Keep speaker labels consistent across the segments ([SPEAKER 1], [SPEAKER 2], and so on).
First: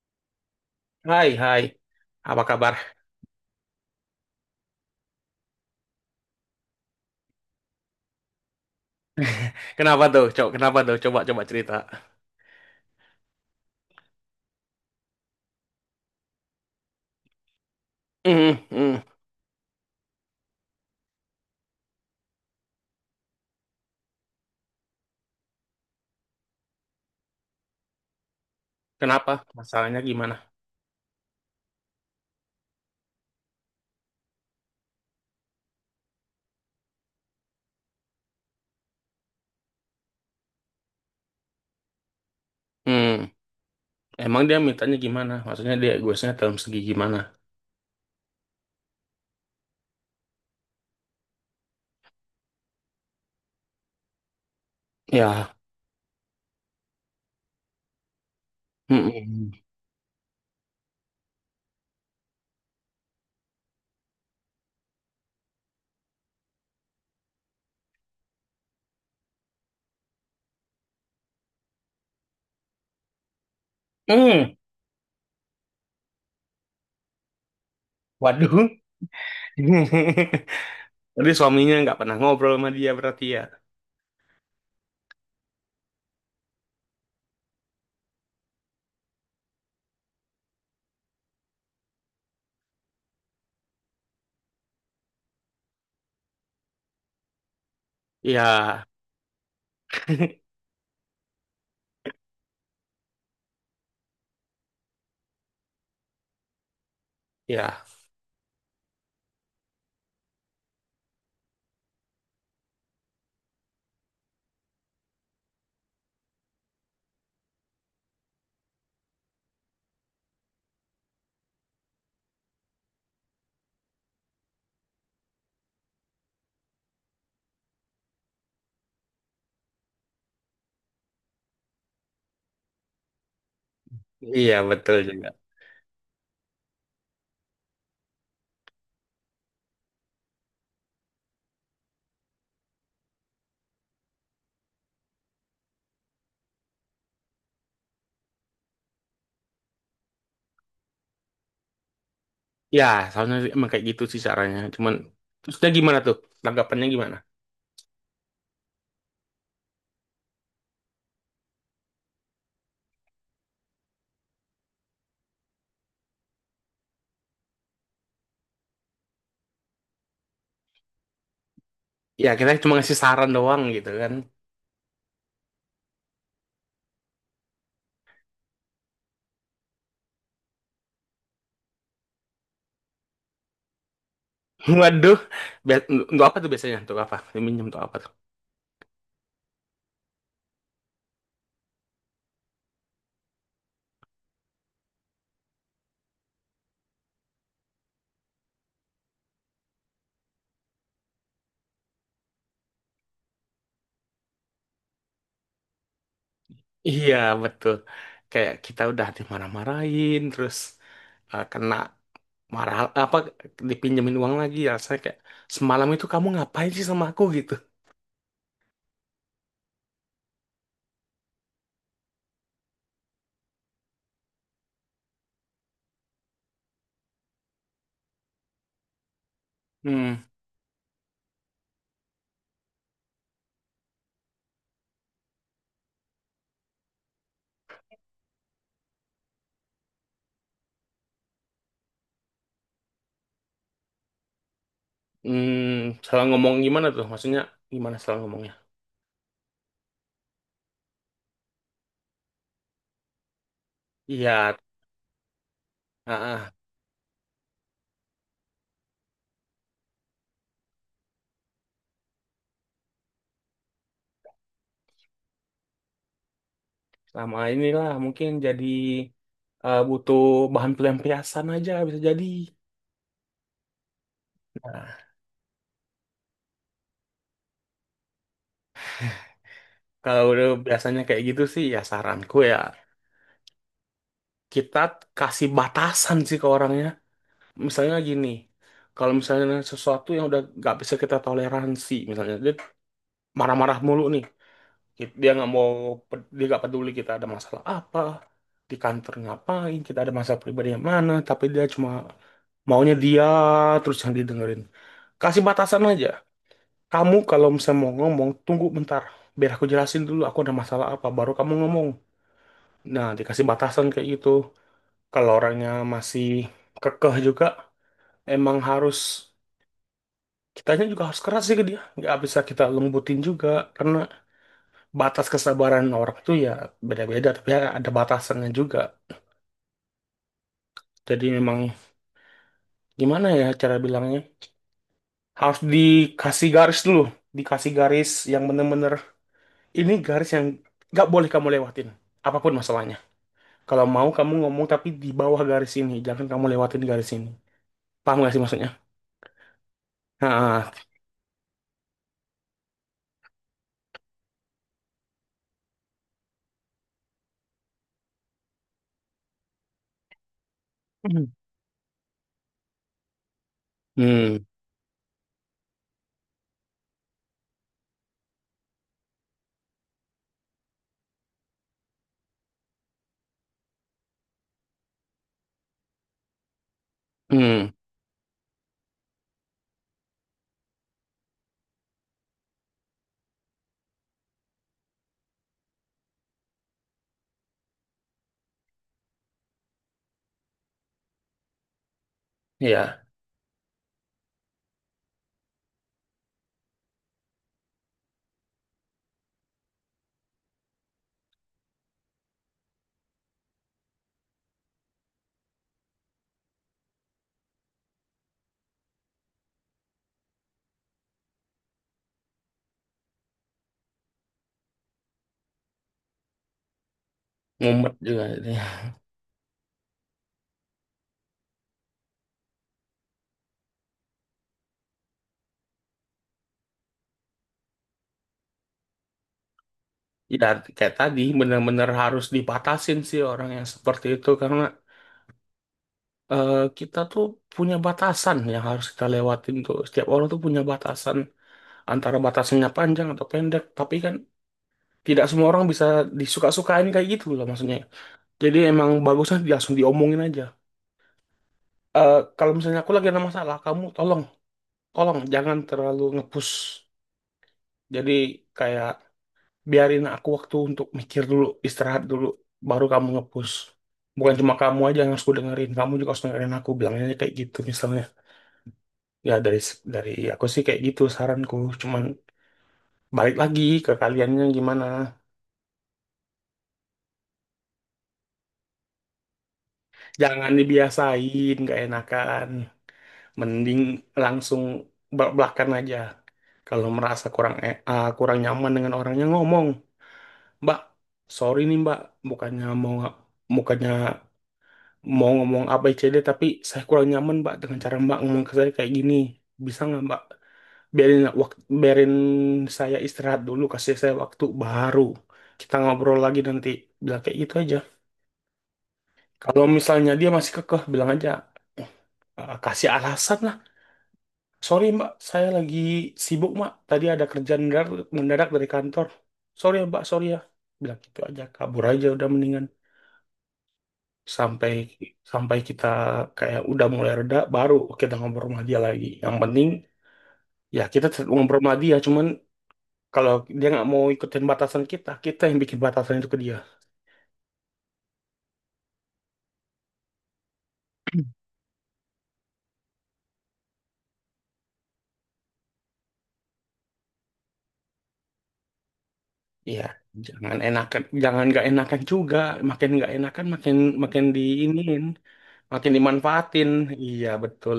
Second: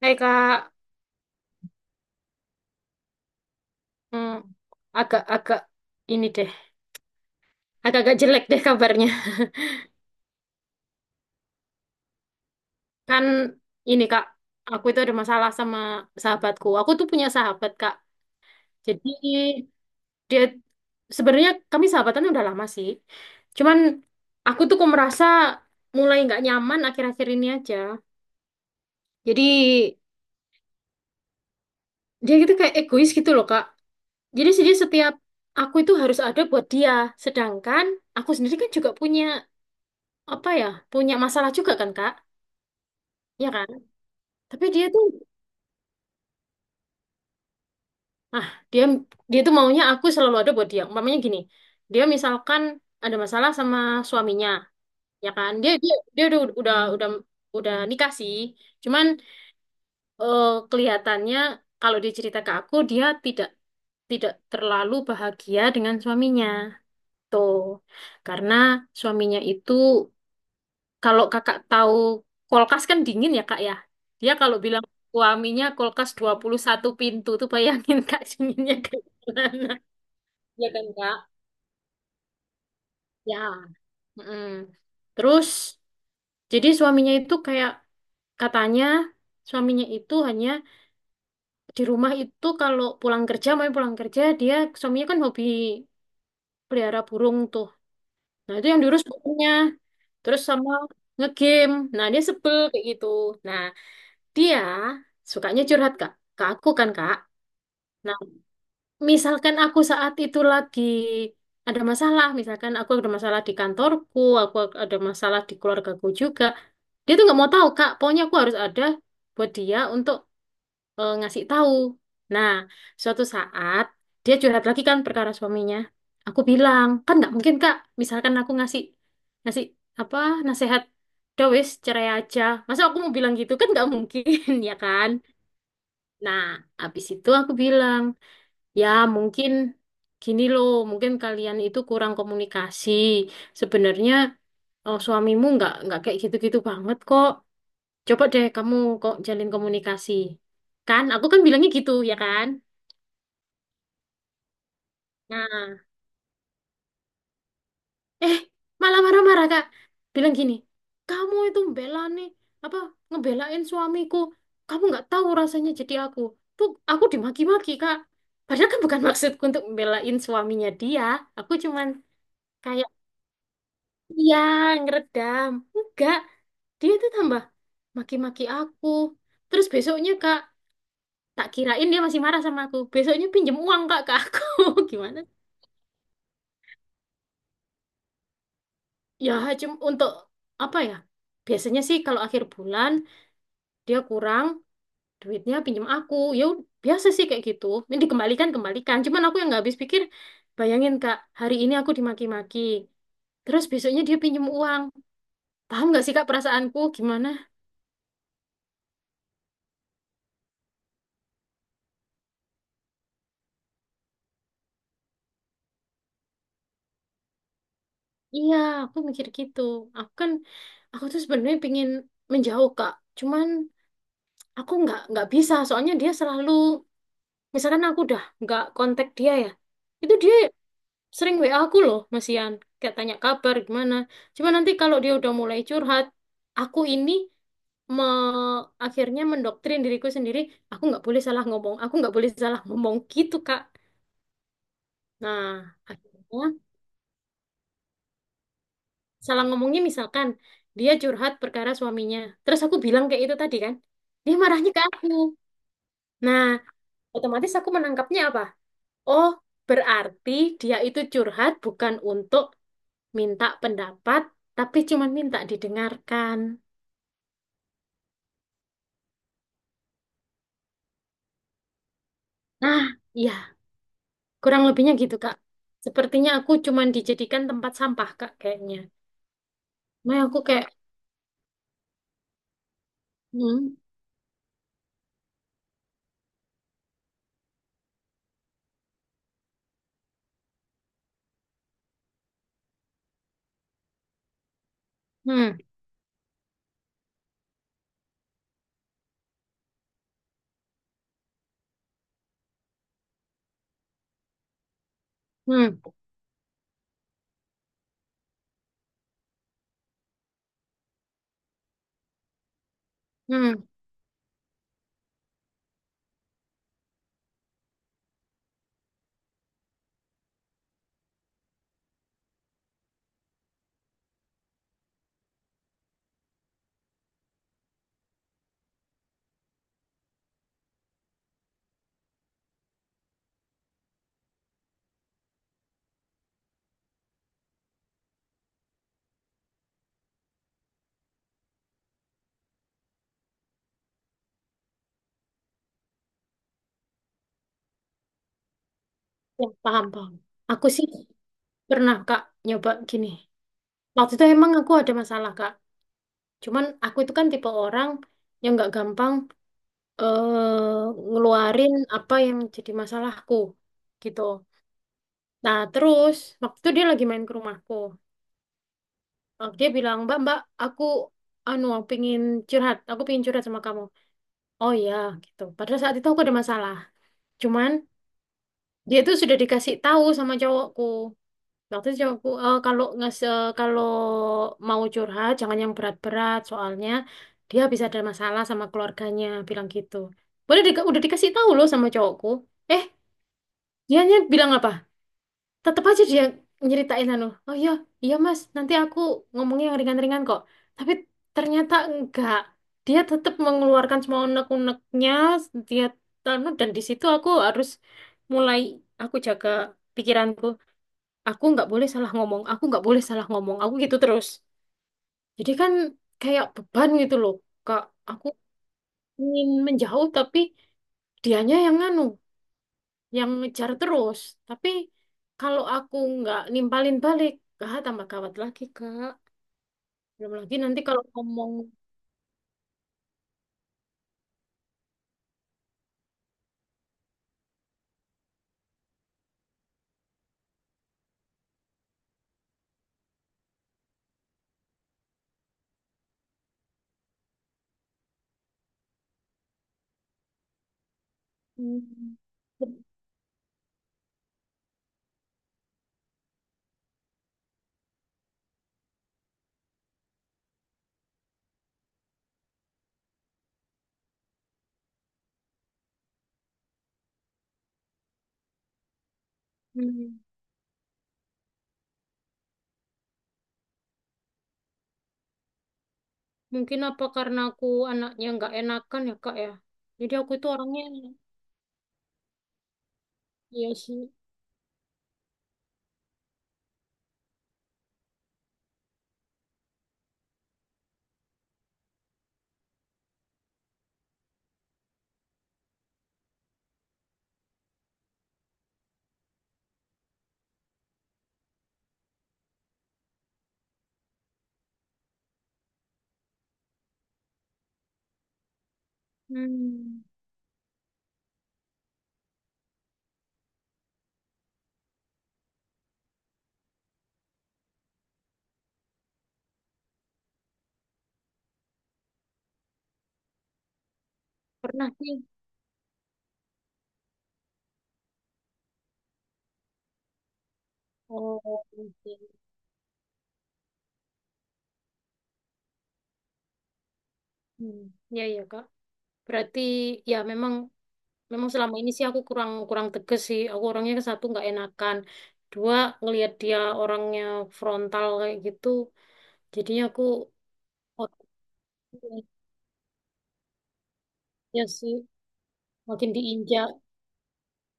[SPEAKER 1] Hei kak.
[SPEAKER 2] Hai, hai. Apa kabar?
[SPEAKER 1] Hmm, agak-agak ini deh, agak-agak jelek deh kabarnya.
[SPEAKER 2] Kenapa tuh, Cok? Kenapa tuh? Coba, coba cerita.
[SPEAKER 1] Kan ini kak, aku itu ada masalah sama sahabatku. Aku tuh punya sahabat kak.
[SPEAKER 2] Hmm, hmm.
[SPEAKER 1] Jadi dia sebenarnya kami sahabatan udah lama sih. Cuman aku tuh kok merasa mulai nggak nyaman akhir-akhir ini aja.
[SPEAKER 2] Kenapa?
[SPEAKER 1] Jadi
[SPEAKER 2] Masalahnya gimana?
[SPEAKER 1] dia gitu kayak egois gitu loh kak. Jadi sih dia setiap aku itu harus ada buat dia. Sedangkan aku sendiri kan juga punya apa ya, punya masalah juga kan kak.
[SPEAKER 2] Hmm,
[SPEAKER 1] Iya kan?
[SPEAKER 2] emang dia
[SPEAKER 1] Tapi dia
[SPEAKER 2] mintanya
[SPEAKER 1] tuh,
[SPEAKER 2] gimana? Maksudnya dia egoisnya dalam segi gimana?
[SPEAKER 1] ah, dia dia tuh maunya aku selalu ada buat dia. Umpamanya gini, dia misalkan ada masalah sama suaminya, ya kan?
[SPEAKER 2] Ya,
[SPEAKER 1] Dia dia dia udah nikah sih. Cuman
[SPEAKER 2] hmm. Hmm,
[SPEAKER 1] eh, kelihatannya kalau dia cerita ke aku, dia tidak tidak terlalu bahagia dengan suaminya. Tuh, karena suaminya itu kalau kakak tahu kulkas kan dingin ya kak ya. Dia
[SPEAKER 2] hmm,
[SPEAKER 1] kalau bilang suaminya kulkas 21 pintu tuh bayangin kak
[SPEAKER 2] waduh.
[SPEAKER 1] dinginnya kayak gimana. Ya kan kak?
[SPEAKER 2] Jadi suaminya nggak pernah ngobrol sama dia berarti ya?
[SPEAKER 1] Ya. Mm-mm. Terus jadi suaminya itu kayak katanya suaminya itu hanya di rumah itu, mau pulang kerja dia suaminya kan hobi pelihara burung tuh. Nah itu yang
[SPEAKER 2] Ya,
[SPEAKER 1] diurus burungnya. Terus sama ngegame. Nah dia sebel kayak gitu. Nah, dia sukanya curhat Kak, ke aku kan Kak.
[SPEAKER 2] ya.
[SPEAKER 1] Nah, misalkan aku saat itu lagi ada masalah, misalkan aku ada masalah di kantorku, aku ada masalah di keluargaku juga, dia tuh nggak mau tahu Kak. Pokoknya aku harus ada buat dia untuk ngasih tahu. Nah, suatu saat dia curhat lagi kan perkara suaminya. Aku bilang kan nggak mungkin Kak. Misalkan aku ngasih ngasih apa nasihat, udah wis cerai aja. Masa aku mau bilang gitu kan nggak mungkin,
[SPEAKER 2] Iya,
[SPEAKER 1] ya
[SPEAKER 2] betul
[SPEAKER 1] kan?
[SPEAKER 2] juga.
[SPEAKER 1] Nah, habis itu aku bilang, ya mungkin gini loh, mungkin kalian itu kurang komunikasi. Sebenarnya suamimu nggak kayak gitu-gitu banget kok. Coba deh kamu kok jalin komunikasi. Kan, aku kan bilangnya gitu, ya kan?
[SPEAKER 2] Ya, soalnya emang kayak gitu sih caranya. Cuman, terusnya
[SPEAKER 1] Nah,
[SPEAKER 2] gimana tuh? Tanggapannya gimana?
[SPEAKER 1] eh malah marah-marah kak, bilang gini, kamu itu membela nih apa ngebelain suamiku, kamu nggak tahu rasanya jadi aku, tuh aku dimaki-maki kak, padahal kan bukan maksudku untuk membelain suaminya, dia aku cuman
[SPEAKER 2] Ya, kita cuma
[SPEAKER 1] kayak
[SPEAKER 2] ngasih saran doang gitu kan.
[SPEAKER 1] iya ngeredam enggak, dia tuh tambah maki-maki aku. Terus besoknya kak, tak kirain dia masih marah sama aku, besoknya pinjem uang kak ke aku.
[SPEAKER 2] Waduh,
[SPEAKER 1] Gimana
[SPEAKER 2] Bia- untuk apa tuh biasanya? Untuk apa? Minjem untuk apa tuh?
[SPEAKER 1] ya, cuma untuk apa ya, biasanya sih kalau akhir bulan dia kurang duitnya pinjam aku, ya biasa sih kayak gitu, ini dikembalikan. Cuman aku yang nggak habis pikir, bayangin kak hari ini aku dimaki-maki, terus besoknya dia pinjam uang. Paham nggak sih kak perasaanku
[SPEAKER 2] Iya,
[SPEAKER 1] gimana?
[SPEAKER 2] betul. Kayak kita udah dimarah-marahin, terus kena marah apa dipinjemin uang lagi. Rasanya kayak semalam itu kamu ngapain sih sama aku gitu.
[SPEAKER 1] Iya, aku mikir gitu. aku kan aku tuh sebenarnya pingin menjauh kak, cuman aku nggak bisa soalnya dia selalu, misalkan aku udah nggak kontak dia ya, itu
[SPEAKER 2] Hmm,
[SPEAKER 1] dia sering WA aku loh Mas Ian, kayak tanya kabar gimana. Cuma nanti kalau dia udah mulai curhat, aku ini me akhirnya mendoktrin diriku sendiri, aku nggak boleh salah ngomong, aku nggak boleh salah ngomong gitu Kak. Nah
[SPEAKER 2] hmm, salah
[SPEAKER 1] akhirnya,
[SPEAKER 2] ngomong gimana tuh? Maksudnya gimana salah ngomongnya?
[SPEAKER 1] salah ngomongnya misalkan dia curhat perkara suaminya terus aku bilang kayak itu tadi kan, dia
[SPEAKER 2] Iya,
[SPEAKER 1] marahnya ke aku.
[SPEAKER 2] ah,
[SPEAKER 1] Nah
[SPEAKER 2] ah,
[SPEAKER 1] otomatis aku menangkapnya apa, oh berarti dia itu curhat bukan untuk minta pendapat, tapi cuma minta didengarkan.
[SPEAKER 2] sama inilah mungkin jadi butuh bahan pelampiasan aja bisa jadi.
[SPEAKER 1] Nah, ya, kurang lebihnya
[SPEAKER 2] Nah,
[SPEAKER 1] gitu, Kak. Sepertinya aku cuma dijadikan tempat sampah, Kak, kayaknya. Nah,
[SPEAKER 2] kalau
[SPEAKER 1] aku
[SPEAKER 2] udah
[SPEAKER 1] kayak,
[SPEAKER 2] biasanya kayak gitu sih, ya saranku ya
[SPEAKER 1] hmm.
[SPEAKER 2] kita kasih batasan sih ke orangnya. Misalnya gini, kalau misalnya sesuatu yang udah nggak bisa kita toleransi, misalnya dia marah-marah mulu nih, dia nggak
[SPEAKER 1] Hmm.
[SPEAKER 2] mau, dia nggak peduli kita ada masalah apa, di kantor ngapain, kita ada masalah pribadi yang mana, tapi dia cuma maunya dia terus yang didengerin. Kasih
[SPEAKER 1] Hmm.
[SPEAKER 2] batasan aja. Kamu kalau misalnya mau ngomong, tunggu bentar. Biar aku jelasin dulu aku ada masalah apa, baru kamu ngomong. Nah, dikasih
[SPEAKER 1] Hmm.
[SPEAKER 2] batasan kayak gitu. Kalau orangnya masih kekeh juga, emang harus kitanya juga harus keras sih ke dia, nggak bisa kita lembutin juga, karena batas kesabaran orang itu ya beda-beda, tapi ya ada batasannya juga. Jadi memang gimana ya cara bilangnya, harus dikasih garis dulu, dikasih garis yang bener-bener. Ini garis yang nggak boleh kamu lewatin apapun masalahnya. Kalau mau kamu ngomong tapi di bawah garis ini, jangan kamu lewatin garis ini. Paham gak sih maksudnya?
[SPEAKER 1] Ya, paham, paham. Aku
[SPEAKER 2] Nah.
[SPEAKER 1] sih pernah, Kak, nyoba gini. Waktu itu emang aku ada masalah, Kak. Cuman aku itu kan tipe orang yang nggak gampang
[SPEAKER 2] Hmm,
[SPEAKER 1] ngeluarin apa yang jadi masalahku, gitu.
[SPEAKER 2] hmm,
[SPEAKER 1] Nah, terus waktu itu dia lagi main ke rumahku. Eh, dia bilang, Mbak, Mbak, aku anu pingin curhat, aku pingin curhat sama kamu. Oh ya, gitu. Padahal saat itu aku ada masalah. Cuman
[SPEAKER 2] hmm,
[SPEAKER 1] dia itu sudah dikasih tahu sama cowokku. Waktu itu cowokku, "Eh, kalau kalau mau curhat jangan yang berat-berat, soalnya dia bisa ada masalah sama keluarganya," bilang gitu. Udah, udah dikasih tahu loh sama cowokku. Eh,
[SPEAKER 2] ya.
[SPEAKER 1] dianya bilang apa? Tetap aja dia nyeritain anu, oh iya, iya mas, nanti aku ngomongnya yang ringan-ringan kok. Tapi ternyata enggak, dia tetap mengeluarkan semua unek-uneknya. Dia anu, dan di situ aku harus mulai, aku jaga pikiranku, aku nggak boleh salah ngomong, aku nggak boleh salah ngomong aku gitu terus. Jadi kan kayak beban gitu loh kak.
[SPEAKER 2] Mumet juga
[SPEAKER 1] Aku
[SPEAKER 2] ini.
[SPEAKER 1] ingin menjauh tapi dianya yang anu, yang ngejar terus. Tapi kalau aku nggak nimpalin balik, ah, tambah gawat lagi, Kak. Belum
[SPEAKER 2] Ya
[SPEAKER 1] lagi nanti
[SPEAKER 2] kayak
[SPEAKER 1] kalau
[SPEAKER 2] tadi
[SPEAKER 1] ngomong,
[SPEAKER 2] bener-bener harus dibatasin sih orang yang seperti itu, karena kita tuh punya batasan yang harus kita lewatin tuh. Setiap orang tuh punya batasan, antara batasannya panjang atau pendek. Tapi kan tidak semua orang bisa disuka-sukain kayak gitu loh maksudnya. Jadi emang bagusnya langsung diomongin aja. Eh,
[SPEAKER 1] hmm.
[SPEAKER 2] kalau misalnya aku lagi ada masalah, kamu tolong, tolong jangan terlalu ngepush. Jadi kayak biarin aku waktu untuk mikir dulu, istirahat dulu, baru kamu ngepush. Bukan cuma kamu aja yang harus ku dengerin, kamu juga harus dengerin aku, bilangnya kayak gitu misalnya. Ya dari
[SPEAKER 1] Hmm.
[SPEAKER 2] aku sih kayak gitu saranku, cuman balik lagi ke kaliannya gimana.
[SPEAKER 1] Mungkin apa karena aku anaknya nggak enakan ya, Kak, ya. Jadi aku itu
[SPEAKER 2] Jangan
[SPEAKER 1] orangnya,
[SPEAKER 2] dibiasain, gak enakan.
[SPEAKER 1] iya
[SPEAKER 2] Mending
[SPEAKER 1] sih.
[SPEAKER 2] langsung belak-belakan aja. Kalau merasa kurang kurang nyaman dengan orangnya, ngomong, Mbak, sorry nih Mbak, bukannya mau bukannya mau ngomong ABCD tapi saya kurang nyaman Mbak dengan cara Mbak ngomong ke saya kayak gini. Bisa nggak Mbak biarin waktu, biarin saya istirahat dulu, kasih saya waktu baru kita ngobrol lagi nanti. Bilang kayak gitu aja. Kalau
[SPEAKER 1] Hmm,
[SPEAKER 2] misalnya dia masih kekeh, bilang aja, "Eh, kasih alasan lah. Sorry Mbak, saya lagi sibuk Mbak. Tadi ada kerjaan mendadak, mendadak dari kantor. Sorry ya Mbak, sorry ya." Bilang gitu aja, kabur aja udah mendingan. Sampai
[SPEAKER 1] pernah sih.
[SPEAKER 2] sampai kita kayak udah mulai reda baru kita ngobrol sama dia lagi, yang penting ya kita tetap
[SPEAKER 1] Oh,
[SPEAKER 2] ngobrol sama dia,
[SPEAKER 1] oke.
[SPEAKER 2] cuman kalau dia nggak mau ikutin batasan kita kita yang bikin batasan itu ke dia.
[SPEAKER 1] Hmm, ya, ya, Kak. Berarti, ya memang, memang selama ini sih aku kurang kurang tegas sih. Aku orangnya satu nggak enakan. Dua, ngelihat dia orangnya frontal kayak gitu. Jadi
[SPEAKER 2] Iya,
[SPEAKER 1] aku
[SPEAKER 2] jangan enakan, jangan nggak enakan
[SPEAKER 1] otaknya
[SPEAKER 2] juga, makin nggak enakan makin makin
[SPEAKER 1] sih
[SPEAKER 2] diinin, makin
[SPEAKER 1] makin
[SPEAKER 2] dimanfaatin.
[SPEAKER 1] diinjak.
[SPEAKER 2] Iya betul.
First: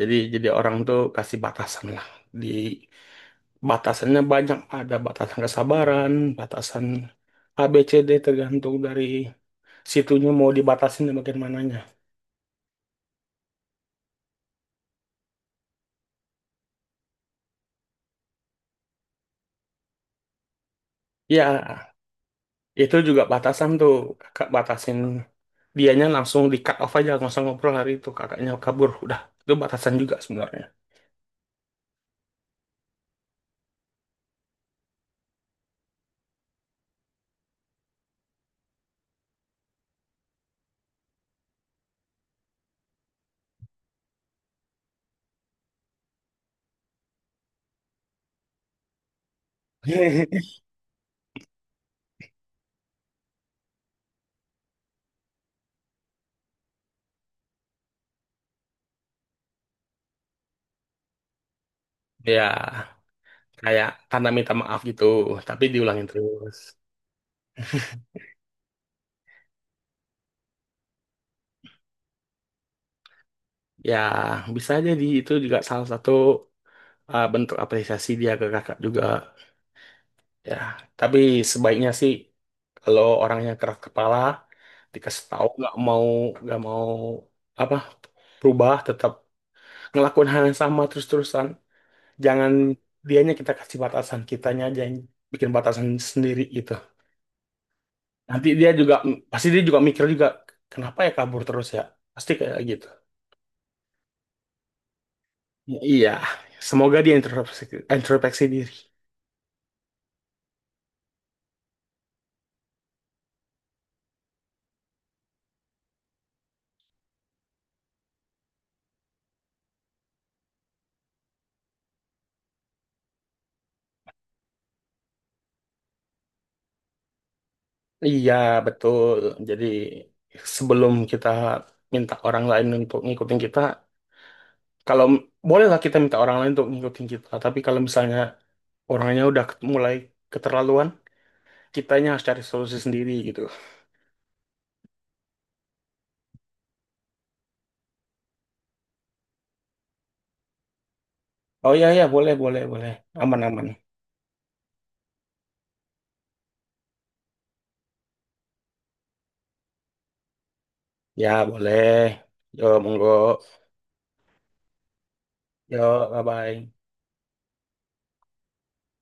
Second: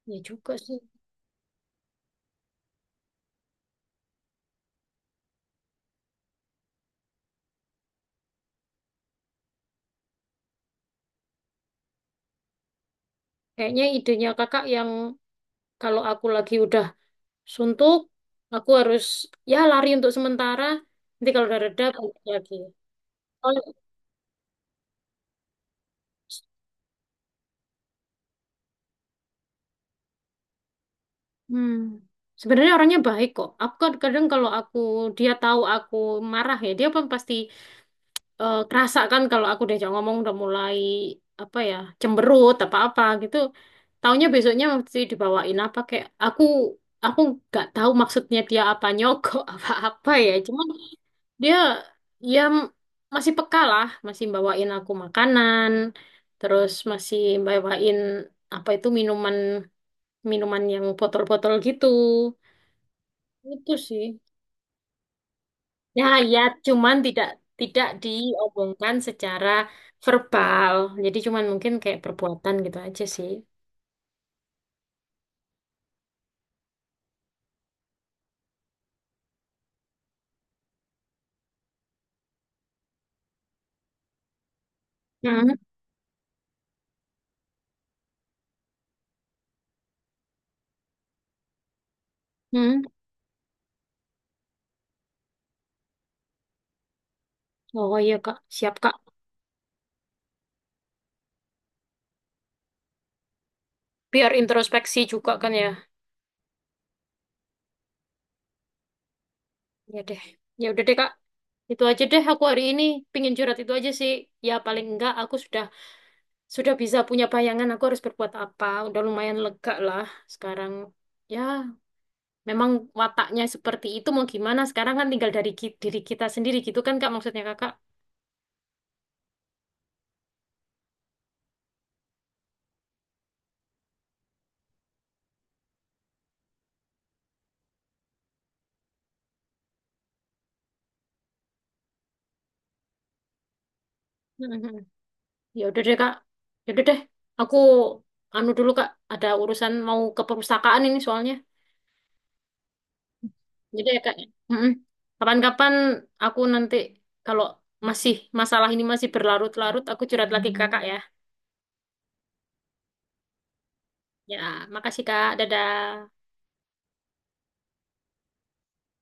[SPEAKER 2] Jadi
[SPEAKER 1] Ya
[SPEAKER 2] jadi
[SPEAKER 1] juga
[SPEAKER 2] orang
[SPEAKER 1] sih.
[SPEAKER 2] tuh kasih batasan lah di. Batasannya banyak, ada batasan kesabaran, batasan ABCD, tergantung dari situnya mau dibatasin dan bagaimananya.
[SPEAKER 1] Kayaknya idenya kakak yang, kalau aku lagi udah suntuk, aku harus ya lari untuk sementara. Nanti kalau udah reda
[SPEAKER 2] Ya,
[SPEAKER 1] balik lagi.
[SPEAKER 2] itu juga
[SPEAKER 1] Kalau
[SPEAKER 2] batasan tuh, kakak batasin, dianya langsung di cut off aja, nggak usah ngobrol hari itu, kakaknya kabur, udah. Itu batasan juga sebenarnya.
[SPEAKER 1] hmm, sebenarnya orangnya baik kok. Aku kan kadang kalau aku, dia tahu aku marah ya, dia pun pasti kerasa kan kalau aku diajak ngomong udah mulai apa ya, cemberut apa apa gitu. Taunya besoknya mesti dibawain apa, kayak aku nggak tahu maksudnya dia apa nyogok apa-apa ya. Cuman dia ya masih peka lah, masih bawain aku makanan, terus masih bawain apa itu minuman, minuman yang botol-botol gitu.
[SPEAKER 2] Ya,
[SPEAKER 1] Itu
[SPEAKER 2] kayak
[SPEAKER 1] sih.
[SPEAKER 2] tanda minta maaf gitu, tapi
[SPEAKER 1] Ya,
[SPEAKER 2] diulangin
[SPEAKER 1] ya,
[SPEAKER 2] terus.
[SPEAKER 1] cuman tidak tidak diomongkan secara verbal. Jadi cuman mungkin kayak perbuatan gitu aja sih.
[SPEAKER 2] Ya, bisa jadi itu juga salah satu bentuk apresiasi dia ke kakak juga. Ya, tapi sebaiknya sih kalau orangnya keras kepala, dikasih tahu
[SPEAKER 1] Hmm.
[SPEAKER 2] nggak mau apa berubah, tetap ngelakuin hal yang sama terus-terusan. Jangan
[SPEAKER 1] Hmm.
[SPEAKER 2] dianya kita kasih batasan, kitanya aja yang bikin batasan sendiri gitu.
[SPEAKER 1] Oh iya Kak,
[SPEAKER 2] Nanti dia
[SPEAKER 1] siap
[SPEAKER 2] juga
[SPEAKER 1] Kak.
[SPEAKER 2] pasti dia juga mikir juga, kenapa ya kabur terus ya? Pasti kayak gitu.
[SPEAKER 1] Biar introspeksi juga kan ya.
[SPEAKER 2] Ya, iya, semoga dia introspeksi, introspeksi diri.
[SPEAKER 1] Ya deh, ya udah deh kak, itu aja deh, aku hari ini pingin curhat itu aja sih. Ya paling enggak aku sudah bisa punya bayangan aku harus berbuat apa, udah lumayan lega lah sekarang. Ya memang wataknya seperti itu, mau gimana, sekarang kan tinggal dari diri kita sendiri gitu kan kak, maksudnya kakak.
[SPEAKER 2] Iya, betul. Jadi sebelum kita minta orang lain untuk ngikutin kita, kalau bolehlah kita minta orang lain untuk ngikutin kita, tapi kalau misalnya orangnya udah mulai keterlaluan, kitanya harus cari solusi sendiri gitu.
[SPEAKER 1] Mhm. Ya udah deh kak, ya udah deh, aku anu dulu kak, ada urusan mau ke perpustakaan ini soalnya.
[SPEAKER 2] Oh iya iya boleh boleh boleh. Aman aman.
[SPEAKER 1] Jadi ya kak. Ya? Mm-mm. Kapan-kapan aku nanti kalau masih masalah ini masih berlarut-larut, aku curhat lagi ke kakak ya.
[SPEAKER 2] Ya boleh. Yo monggo.
[SPEAKER 1] Ya, makasih kak. Dadah.
[SPEAKER 2] Yo bye bye.